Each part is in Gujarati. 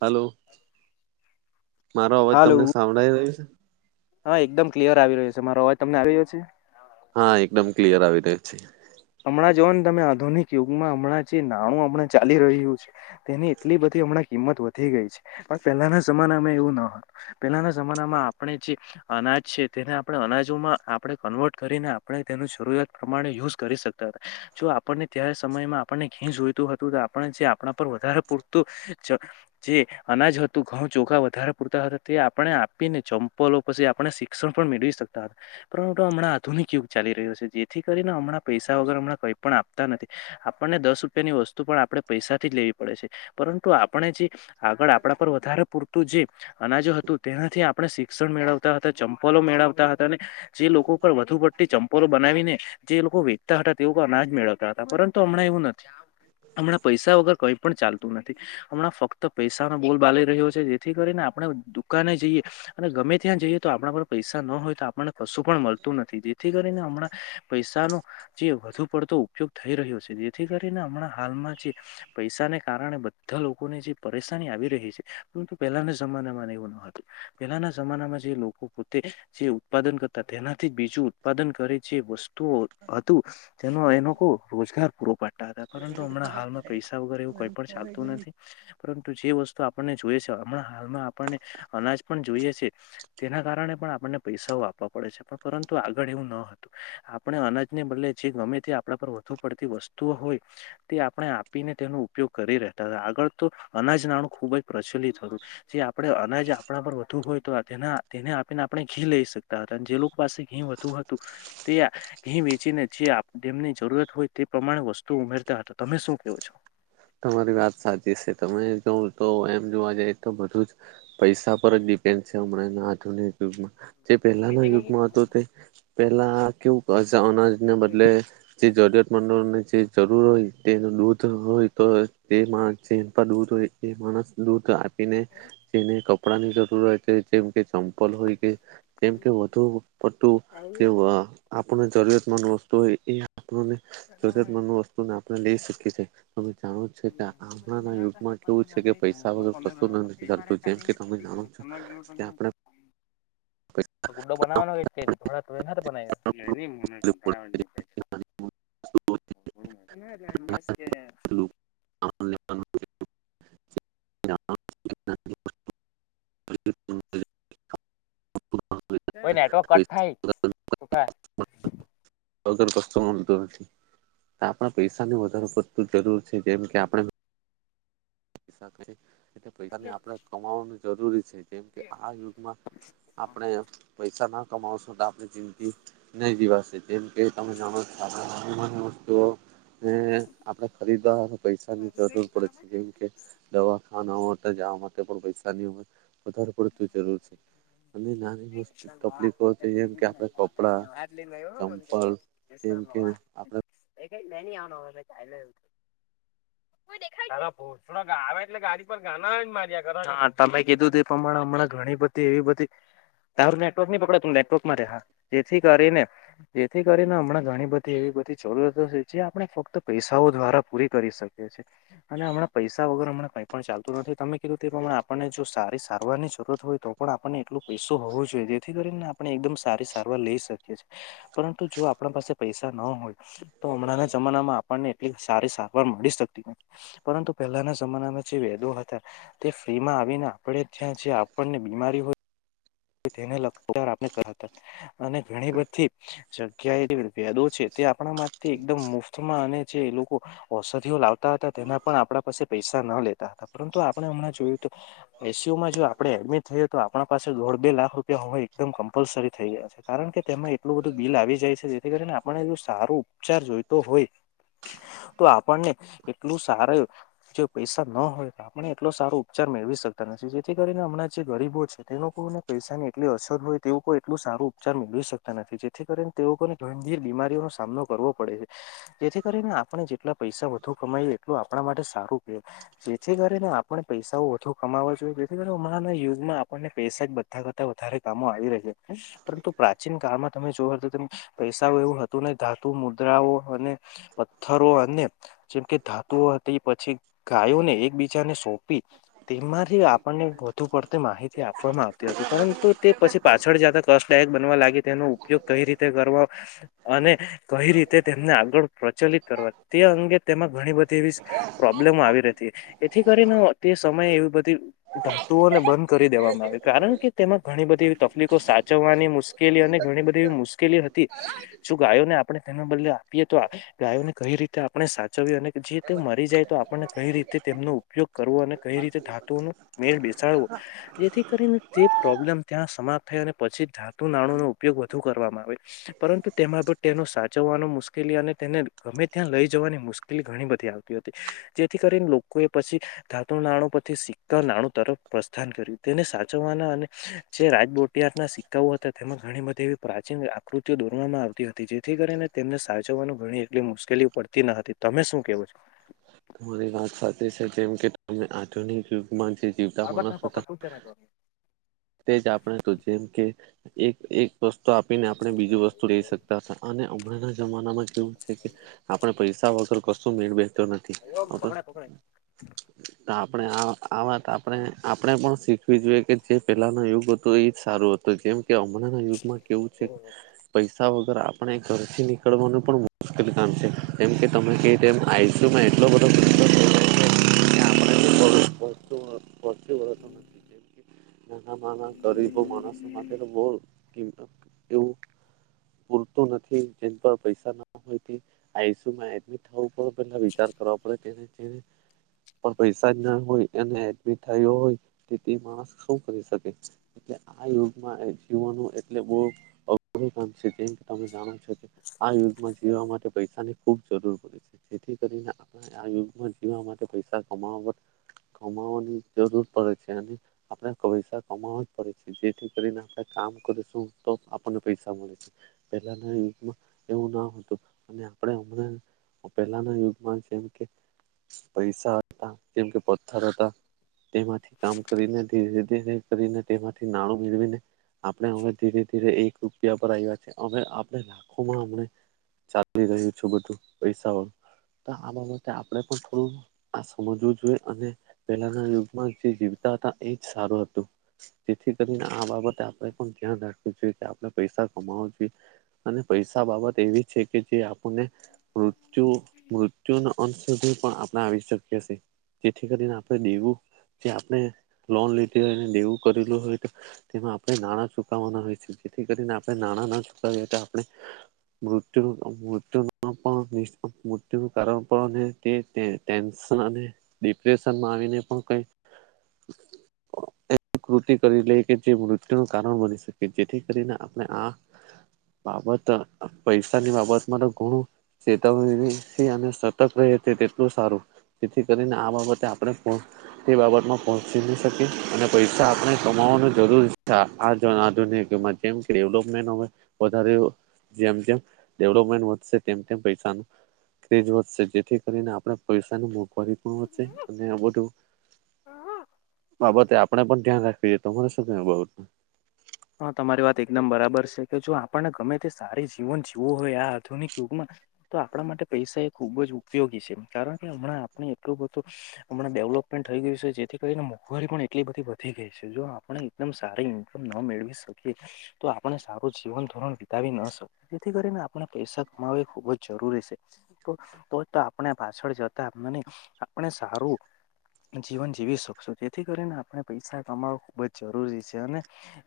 હલો મારો અવાજ હાલો તમને સાંભળાય રહ્યો છે હા એકદમ ક્લિયર આવી રહ્યો છે મારો અવાજ તમને આવી રહ્યો છે હા એકદમ ક્લિયર આવી રહ્યા છે. હમણાં જોઓ ને તમે આધુનિક યુગમાં હમણાં જે નાણું અમણા ચાલી રહ્યું છે તેની એટલી બધી હમણાં કિંમત વધી ગઈ છે પણ પહેલાના જમાના અમે એવું ન હતું. પેલાના જમાના માં આપણે જે અનાજ છે તેને આપણે અનાજોમાં આપણે કન્વર્ટ કરીને આપણે તેનું શરૂિયાત પ્રમાણે યુઝ કરી શકતા હતા. જો આપણને ત્યારે સમયમાં આપણને ઘી જોઈતું હતું તો આપને જે આપણા પર વધારે પૂરતું જે અનાજ હતું ઘઉં ચોખા વધારે પૂરતા હતા તે આપણે આપીને ચંપલો પછી આપણે શિ ક્ષણ પણ મેળવી શકતા હતા પરંતુ હમણાં આધુનિક યુગ ચાલી રહ્યો છે જેથી કરીને હમણાં પૈસા વગર હમણાં કઈ પણ આપતા નથી. આપણને દસ રૂપિયાની વસ્તુ પણ આપણે પૈસાથી જ લેવી પડે છે પરંતુ આપણે જે આગળ આપણા પર વધારે પૂરતું જે અનાજો હતું તેનાથી આપણે શિક્ષણ મેળવતા હતા ચંપલો મેળવતા હતા અને જે લોકો પર વધુ પડતી ચંપલો બનાવીને જે લોકો વે ચતા હતા તેવું અનાજ મેળવતા હતા પરંતુ હમણાં એવું નથી. હમણાં પૈસા વગર કઈ પણ ચાલતું નથી. હમણાં ફક્ત પૈસાનો બોલ બાલી રહ્યો છે જેથી કરીને આપણે દુકાને જઈએ અને ગમે ત્યાં જઈએ તો આપણા પર પૈસા ન હોય તો આપણને કશું પણ મળતું નથી જેથી કરીને હમણાં પૈસાનો જે વધુ પડતો ઉપયોગ થઈ રહ્યો છે જેથી કરીને હમણાં હાલમાં જે પૈસાને કારણે બધા લોકોને જે પરેશાની આવી રહી છે પરંતુ પહેલાના જમાનામાં એવું ન પેલાના જમાનામાં જે લોકો પોતે જે ઉત્પાદન કરતા તેનાથી બીજું ઉત્પાદન કરે છે વસ્તુઓ જેનો એનો લોકો રોજગાર પૂરો પાડે પરંતુ હમણાં હાલમાં પૈસા વગરે એવું કઈ પણ ચાલતું નથી. પરંતુ જે વસ્તુ આપણને જોઈએ છે હમણાં હાલમાં આપણને અનાજ પણ જોઈએ છે. તેના કારણે પણ આપણને પૈસાઓ આપવા પડે છે પણ પરંતુ આગળ એવું ન હતું આપણે અનાજ ને બદલે જે ગમે તે આપણા પર વધુ પડતી વસ્તુઓ હોય તે આપણે આપીને તેનો ઉપયોગ કરી રહેતા હતા આગળ તો અનાજ નાણું ખુબ જ પ્રચલિત હતું. જે આપણે અનાજ આપણા પર વધુ હોય તો તે તેને આપીને આપણે ઘી લઈ શકતા હતા જે લોકો પાસે ઘી હતું તે [unintelligible] ને જે આપ ડેમની જરૂરત હોય તે પ્રમાણે વસ્તુ ઉમેરતા હતા તમે શું કેવો છો તમારી વાત સાચી છે તમે જો તો એમ જોવા જઈ તો બધું જ પૈસા પર જ ડિપેન્ડ છે હમણાં એના આધુનિક યુગમાં જે પહેલાના યુગમાં હતો તે પહેલા કેવું અનાજને બદલે જે જરૂરિયાતમંદળની જે જરૂર હોય તેનું દૂધ હોય તો તે માણ જેન પર દૂધ હોય એ માણસ દૂધ આપીને તેને કપ કપડાની જરૂરત છે જેમ કે ચમપલ હોય કે. જેમ કે વધુ પતું જે આપણને જરૂરિયાતમંદ વસ્તુ હોય એ આપણને. તો જ મન વસ્તુ આપણે લઈ શકીએ છીએ. તમે જાણો છે કે આપણા યુગમાં કેવું છે કે પૈસા વગર કશું નથી ચાલતું જેમ કે તમે જાણો છ. એમાં કું. પ [unintelligible] તો ગુડ્ડો બનાવાનો ન થોડા તોમહેનત બનાવ. [unintelligible] [inaudible] હ [unintelligible] હ નેટવર્ક કટ થાય ત. સર પ્રસ્તવ મતો નથી નથી. આપણા પૈસા ની વધારે પડતું જરૂર છે જેમ કે આપણે. પૈસાને આપણે કમાવાનું જરૂરી છે જેમ કે આ યુગમાં. આપણે પૈસા ના કમાવશો તો આપણી જિંદગી. નહી દિવાસે જેમ કે તમે જાણો છો વસ્તુઓ. ને આપણેે ખરીદવા પૈસાની જરૂર પડે છે જેમ. દવાખાનામા જવા માટે પણ પૈસાની વધારે પડત જરૂર છે. અનેંદ નારે. કપડા ચંપલ જેમ કે આપણે વા. એ નહ આવવાનો હવે ચા એવું. હ. [inaudible] કોઈ દેખાય. થોડા આવે એટલે ગાડી પર ગાના માર્યા કરા તમે કીધું એ પ્રમાણે હમણાં ઘણી બધી એવી બધી. તારું નેટવર્ક નહી પકડે તથીનેટવર્કમાં રહે જેથી કરી ને. જેથી કરીને હમણાં ઘણી બધી એવી બધી જરૂરિયાતો છે જે આપણે ફક્ત પૈસાઓ દ્વારા પૂરી કરી શકીએ છીએ. અને હમણાં પૈસા વગર હમણા કંઈ પણ ચાલતું નથી તમે કીધું તે પ્રમાણે આપણને જો સારી સારવારની જરૂરત હોય તો. પણ આપણને એટલો પૈસો હોવો જોઈએ જેથી કરીને આપણે એકદમ સારી સારવાર લઇ શકીએ છીએ. પરંતુ જો આપણા પાસે પૈસા ન હોય. તો હમણાંના જમાનામાં આપણને એટલી સારી સારવાર મળી શકતી. પરંતુ પહેલાના જમાનામાં જે વેદો હતા. તે ફ્રી માં આવીને આપણે ત્યાં જે આપણને બીમારી હોય. તેને લાર આપણે કરતા અને ઘણી બધી. જગ્યા એ ભદો છે તે આપણા માટે એકદમ મુફ્તમાં અને જે એ લોકો. ઔષધિઓ લાવતા હતા તેના પણ આપણા પાસે પૈસા ના લેતા હતા પરંતુ આપણે હમણાં જોયું તો. આસીયુમાં જો આપણે એડમિટ થયએ તો આપણા પાસે. બે લાખ રૂપિયા હું એકદમ કમ્પલસરી થઈ ગયા છે કારણ કે તેમાં એટલું બધું બિલ આવી જાય છે જેથી કરીને આપણે જો સારું. ઉપચાર જોય તો હોય. [inaudible] તો આપણને એટલું સારા જો પૈસા ન હોય. આપણે એટલો સારો ઉપચાર મેળવી શકતા નથી જેથી કરીને હમણાં જે ગરીબો છે તે લોકોને. પૈસાની એટલી અછત હોય તે કોઈ એટલું સારું ઉપચાર મેળવી શકતા નથી જેથી કરીને તે લોકોને. ગંભીર બીમારીઓનો સામનો કરવો પડે છે. જેથી કરીને આપણે જેટલા પૈસા વધુ કમાયએ એટલું આપણા માટે સારું કે. જેથી કરીે ને આપણે પૈસાઓ ઓુ કમાવા જોઈએ જેથી કરી અમારા યુઝમાં આપણને પૈસા જ બધ કરતા કરતાં વધારે કામો આવી રહી છે પરંતુ પ્રાચીન કાળમાં તમે જો તો પૈસાઓ એવું હતું ને ધાતુ મુદ્રાઓ અને પથ્થરો અને જેમ કે ધાતુઓ હતી પછી ગાયોને એકબીજાને સોંપી તેમાંથી આપણને વધુ પડતી માહિતી આપવામાં આવતી હતી પરંતુ તે પછી પાછળ તા કષ્ટદાયક બનવા લાગે તેનો ઉપયોગ કઈ રીતે કરવો અને કઈ રીતે તેમને આગળ પ્રચલિત કરવા તે અંગે તેમાં ઘણી બધી એવી પ્રોબ્લેમ આવી ર હતી એથી કરીને તે સમયે એવી બધી ધાતુઓને બંધ કરી દેવામાં આવે કારણ કે તેમાં ઘણી બધી એવી તકલીફો સાચવવાની મુશ્કેલી અને ઘણી બધી એવી મુશ્કેલી હતી શું ગાયોને આપણે તેના બદલે આપીએ તો ગાયોને કઈ રીતે આપણે સા અને જે તે મરી જાય તો આપણને કઈ રીતે તેમનો ઉપયોગ કરવો અને કઈ રીતે ધાતુઓ નો મેળ બેસાડવો જેથી કરીને તે પ્રોબ્લેમ ત્યાં સમાપ્ત થાય અને પછી ધાતુ નાણુ નો ઉપયોગ વધુ કરવામાં આવે પરંતુ તેમાં તેનો સાચવવાનું મુશ્કેલી અને તેને ગમે ત્યાં લઈ જવાની મુશ્કેલી ઘણી બધી આવતી હતી જેથી કરીને લોકોએ પછી ધાતુ નાણુ પર થી સિધા નાણું તરફ પ્રસ્થાન કર્યું તેને સાચવવાના અને જે રાજબોટયાર ના સિક્કાઓ હતા તેમાં ઘણી બધી એવી પ્રાચીન કૃતિઓ દોરવામાં આવતી હતી જેથી કરીને તેમને સાચવવાનું ઘણી એટલી મુશ્કેલીઓ પડતી ન હતી તમે શું કેવો છો તમારી વાત સાચી છે જેમ કે તમે આધુનિક યુગ મા જે જીવતા માણસ હતા તેજ આપણે તો જેમ કે એક એક વસ્તુ આપીને આપણે બીજું વસ્તુ લઈ શકતા હતા અને હમણાં જમાનામાં કેવું છે કે આપડ પૈસા વગર કશું મેળ બેસતો નથી તો તો આપણે આ વાત આપણે આપણેે પણ શીખવી જોઈએ કે જે પેલાના યુગ હતો એજ સારું હત જેમ કે હમણાં યુગમાં કેવું છે પૈસા વગર આપણે ઘરથી નીકળવાનું પણ મુશ્કેલ કામ છે જે મ કે તમે કેય તેમ [inaudible] નાના નાના ગરીબ માણસ માટે બહુ એવું પૂરતું નથી જેમ પર પૈસા ના હોય આસીમાં એ [unintelligible] પડે પેલા વિચાર કરવા પડે તેને પણ પૈસા જ ના હોય એ એડમિટ થયો હોય તેથી માણસ શું કરી શકે એટલે આ યુગમાં એ જીવનું એટલે બહુ અઘરુ કામ છે જે તમે જાણો આ યુગમાં જીવા માટે પૈસાની ખુબ જરૂર પડી જેથી કરીને આ યુગમાં જીવા માટે પૈસા કમાવ કમાવાની જરૂર પડે છે અને આપણે પૈસા કમાવવા જ પડે છે જેથી કરીને આપણે કામ કરીશું તો આપણને પૈસા મળે છે પેલાના યુગમાં એવું ના હતું અને આપણે હમ પહેલાના યુગમાં જેમ કે પૈસા હતા જેમ કે પથ્થર હતા તેમાંથી કામ કરીને ધીરે ધીરે તેમાંથી નાણું મેળવીને આપણે હવે ધીરે ધી એક રૂપિયા પર આવ્યા છે હવે આપણે લખોમાં હમ ચાલી રહ્યું છું બધું પૈસા વાળું આ બાબતે આપડે પણ થોડું આ સમજવું જોઈએ અને પહેલાના યુગમાં જે જીવતા હતા એજ સારું હતું તેથી કરીને આ બાબતે આપણેે પણ ધ્યાન રાખવું જોઈએ કે આપણે પૈસા કમાવો જોઈએ અને પૈસા બાબત એવી છે કે જે આપણને મૃત્યુ મૃત્યુના અંત સુધી પણ આપણે આવી શકીયે જેએ જેથી કરીને આપણે દેવું જે આપણે લોન લીધી હોયને દેવું કરેલું હોય તેમાં આપણે નાણાં ચુકવવાના હોય છે જેથી કરીને આપણે નાણાં ના ચુકાવએ આપણે મૃત્યુ મૃત્યુ પણ મૃત્યુ ણુ કારણ પણ તે ટેન્શન અને ડિપ્રેશનમાં આવીને પણ કંઈ એવી કૃતિ કરી લે કે જે મૃત્યુનું કારણ બની શકે જેથી કરીને આપણે આ બાબત પૈસાની બાબતમાં તો ઘણું ચેતવણી અને સતર્ક રહે તેટલું સારું તેથી કરીને આ બાબતે આપણે તે બાબતમાં પહોંચી ન શકે અને પૈસા આપણે કમાવાની જરૂર છે આ જો આધુનિક કેમ કે ડેવલપમેન્ટ હોય વધારે જેમ જેમ ડેવલોપમેન્ટ વધશે તેમ તેમ પૈસાનું ક્રેજ વધશે જેથી કરીને આપણે પૈસાનું મોંઘવારી પણ વધશે અને આ બધું બાબતે આપણે પણ ધ્યાન રાખવી જોઈએ. તમારે શું કેવુ બાબત મા? હા તમારી વાત એકદમ બરાબર છે કે જો આપણને ગમે તે સારી જીવન જીવું હોય આ આધુનિક યુગમાં તો આપણા માટે પૈસા એ ખુબ જ ઉપયોગી છે કારણ કે હમણાં આપણે એટલું બધું હમણાં ડેવલોપમેન્ટ થઈ ગયું છે જેથી કરીને મોંઘવારી પણ એટલી બધી વધી ગઈ છે જો આપણે એકદમ સારી ઇન્કમ ન મેળવી શકીએ તો આપણે સારું જીવન ધોરણ વિતાવી ન શકીએ. જેથી કરીને આપણે પૈસા કમાવ એ ખુબ જ જરૂરી છે. તો તો આપણે પાછળ જતા મને આપણે સારું જીવન જીવી શકશો જેથી કરીને આપણે પૈસા કમાવ ખુબ જ જરૂરી છે અને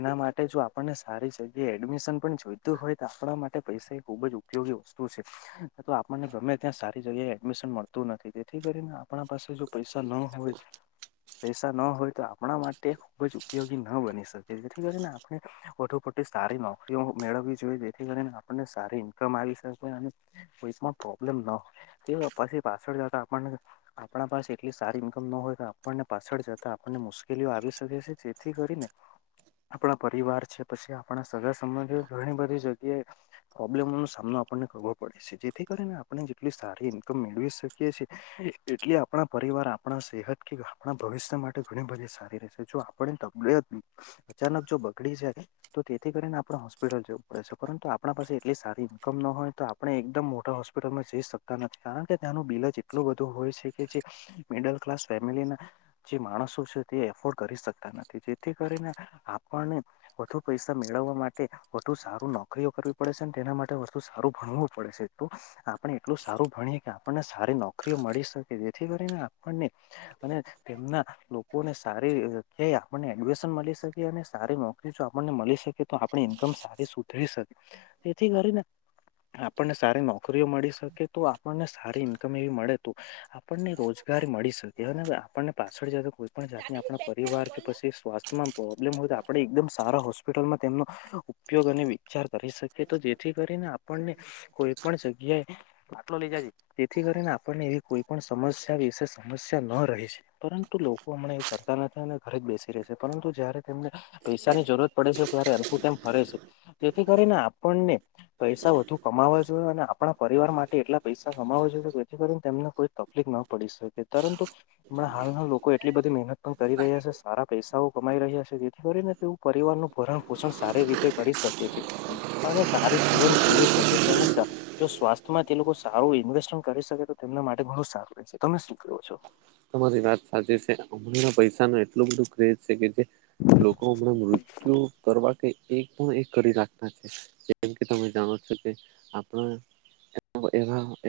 એના માટે જો આપણને સારી જગ્યા એ એડમિશન પણ જોઈતું હોય તો આપણા માટે પૈસા ખુબ જ કેજું સ્તુ છે [unintelligible] તો આપણને ગમે ત્યાં સારી જગ્યાએ એડમિશન મળતું નથી તેથી કરીને આપણી પાસે પૈસા ન હોય પૈસા ન હોય તો આપણા માટે ખુબ જ ઉપયોગી ન બની શકે. જેથી કરીને આપણે વધુ પડતી સારી નોકરીઓ મેળવવી જોઈએ જેથી કરીને આપણને સારી આવી કો પ્રોબ્લેમ ન હો પછી પાછા જાતા આપણને આપણા પાસે એટલી સારી ઈન્કમ ન હોય કે આપણને પાછળ જતા આપણને મુશ્કેલીઓ આવી શકે છે જેથી કરીને આપણા પરિવાર છે પછી આપણા સગા સંબંધી ઘણી બધી જગ્યાએ પ્રોબ્લેમોનો સામનો આપને કરવો પડે છે જેથી કરીને આપણે જેટલી સારી ઇન્કમ મેળવી શકીએ છીએ. એટલે આપણા પરિવાર આપણા સેહત કે આપણા ભવિષ્ય માટે ઘણી બધી સારી રહેશે જો આપને તબિયત અચાનક જો બગડી છે કે તો તેથી કરીને આપડે હોસ્પિટલ જવું પડે છે પરંતુ આપણા પાસે એટલી સારી ઈન્કમ ન હોય તો આપણે એકદમ મોટા હોસ્પિટલમાં જઈ શકતા નથી કારણ કે ત્યાંનું બિલ જ એટલું બધું હોય છે કે જે મિડલ ક્લાસ ફેમિલી ના જે માણસો છે તે એફોર્ડ કરી શકતા નથી જેથી કરીને આપણને વધુ પૈસા મેળવવા માટે વધુ સારું નોકરીઓ કરવી પડે છે ને તેના માટે વધુ સારું ભણવું પડે છે. આપણે એટલું સારું ભણીએ કે આપણને સારી નોકરીઓ મળી શકે જેથી કરીને આપણને અને તેમના લોકોને સારી આપણને એડમિશન મળી શકે અને સારી નોકરી જો આપણને મળી શકે તો આપણી ઈન્કમ સારી સુધરી શકે. તેથી કરીને આપણને સારી નોકરીઓ મળી શકે તો આપણને સારી ઈન્કમ એવી મળે તો આપણને રોજગારી મળી શકે અને આપણને પાછળ જતો પણ જાતને આપણા પરિવાર કે પછી સ્વાસ્થ્યમાં પ્રોબ્લેમ હોય તો આપણે આપણે એકદમ સારા હોસ્પિટલમાં તેમનો ઉપયોગ અને વિચાર કરી શકીએ તો જેથી કરીને આપણને કોઈ પણ જગ્યાએ બાટલો લીજાય જેથી કરીને આપણને એવી કોઈ પણ સમસ્યા વિશે સમસ્યા ન રહે છે પરંતુ લોકો હમણાં એવું ફરતા નથી અને ઘરે જ બેસી રહે છે પરંતુ જયારે તેમને પૈસાની જરૂરત પડે છે ત્યારે આમ થી તેમ ફરે છે તેથી કરીને આપણને પૈસા વધુ કમાવવા જોયએ અને આપણા પરિવાર માટે એટલા પૈસા કમાવવા જોયએ જેથી કરીને તેમને કોઈ તકલીફ ના પડી શકે પરંતુ હમણાં હાલના લોકો એટલી બધી મહેનત પણ કરી રહ્યા છે સારા પૈસાઓ કમાઈ રહ્યા છે જેથી કરીને તેઓ પરિવાર નું ભરણ પોષણ સારી રીતે કરી શકે છે. અને સારી જીવન જીવી શકે છે અને જો સ્વાસ્થ્યમાં તે લોકો સારું ઇન્વેસ્ટમેન્ટ કરી શકે તો તેમના માટે ઘણું સારું છે તમે શું કરો છો તમારી વાત સાચી છે હમણાં પૈસા ન એટલું બધું ક્રેજ છે કે જે લોકો હમણા મૃત્યુ કરવા કે એક પણ એક કરી રાખતા છે જેમ કે તમે જાણો છો કે આપણા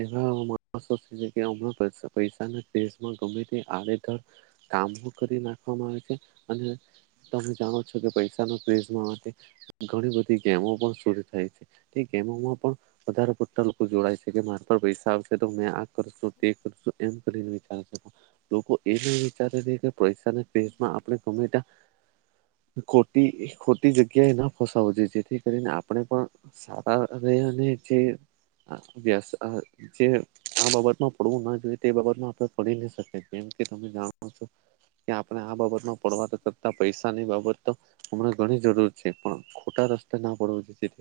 એવા માસ છે કે અમરોૈ પૈસા ના ગમે તે આડેધર કામ કરી નાખવામાં આવે છે અને તમે જાણો છો કે પૈસાના પ્રઝ માટે ઘણી બધી ગેમો પણ ફેલ થાય છે એ ગેમો માં પણ વધારે પડતા લોકો જોડાય છે કે માર તો પૈસા આવશે તો મે આ કરશું તે કરશું એમ કરીને વિચાર લોકો એ બી વિચારે છે કે પૈસાને કે રીતના આપણે ગમે ત્યાં ખોટી ખોટી જગ્યા એ ન ફસાવો જોઈએ જેથી કરીને આપણે પણ સારા અને અને જે વ્યાસ અ જે આ બાબતમાં પડવું ના જોઈએ તે બાબતમાં આપને પડી ન શકે જેમ કે તમે જાણો છો કે આપણે આ બાબતમાં પડવા કરતા પૈસાની બાબત તો હમણા ઘણી જરૂર છે પણ ખોટા રસ્તે ના પડવા તેથી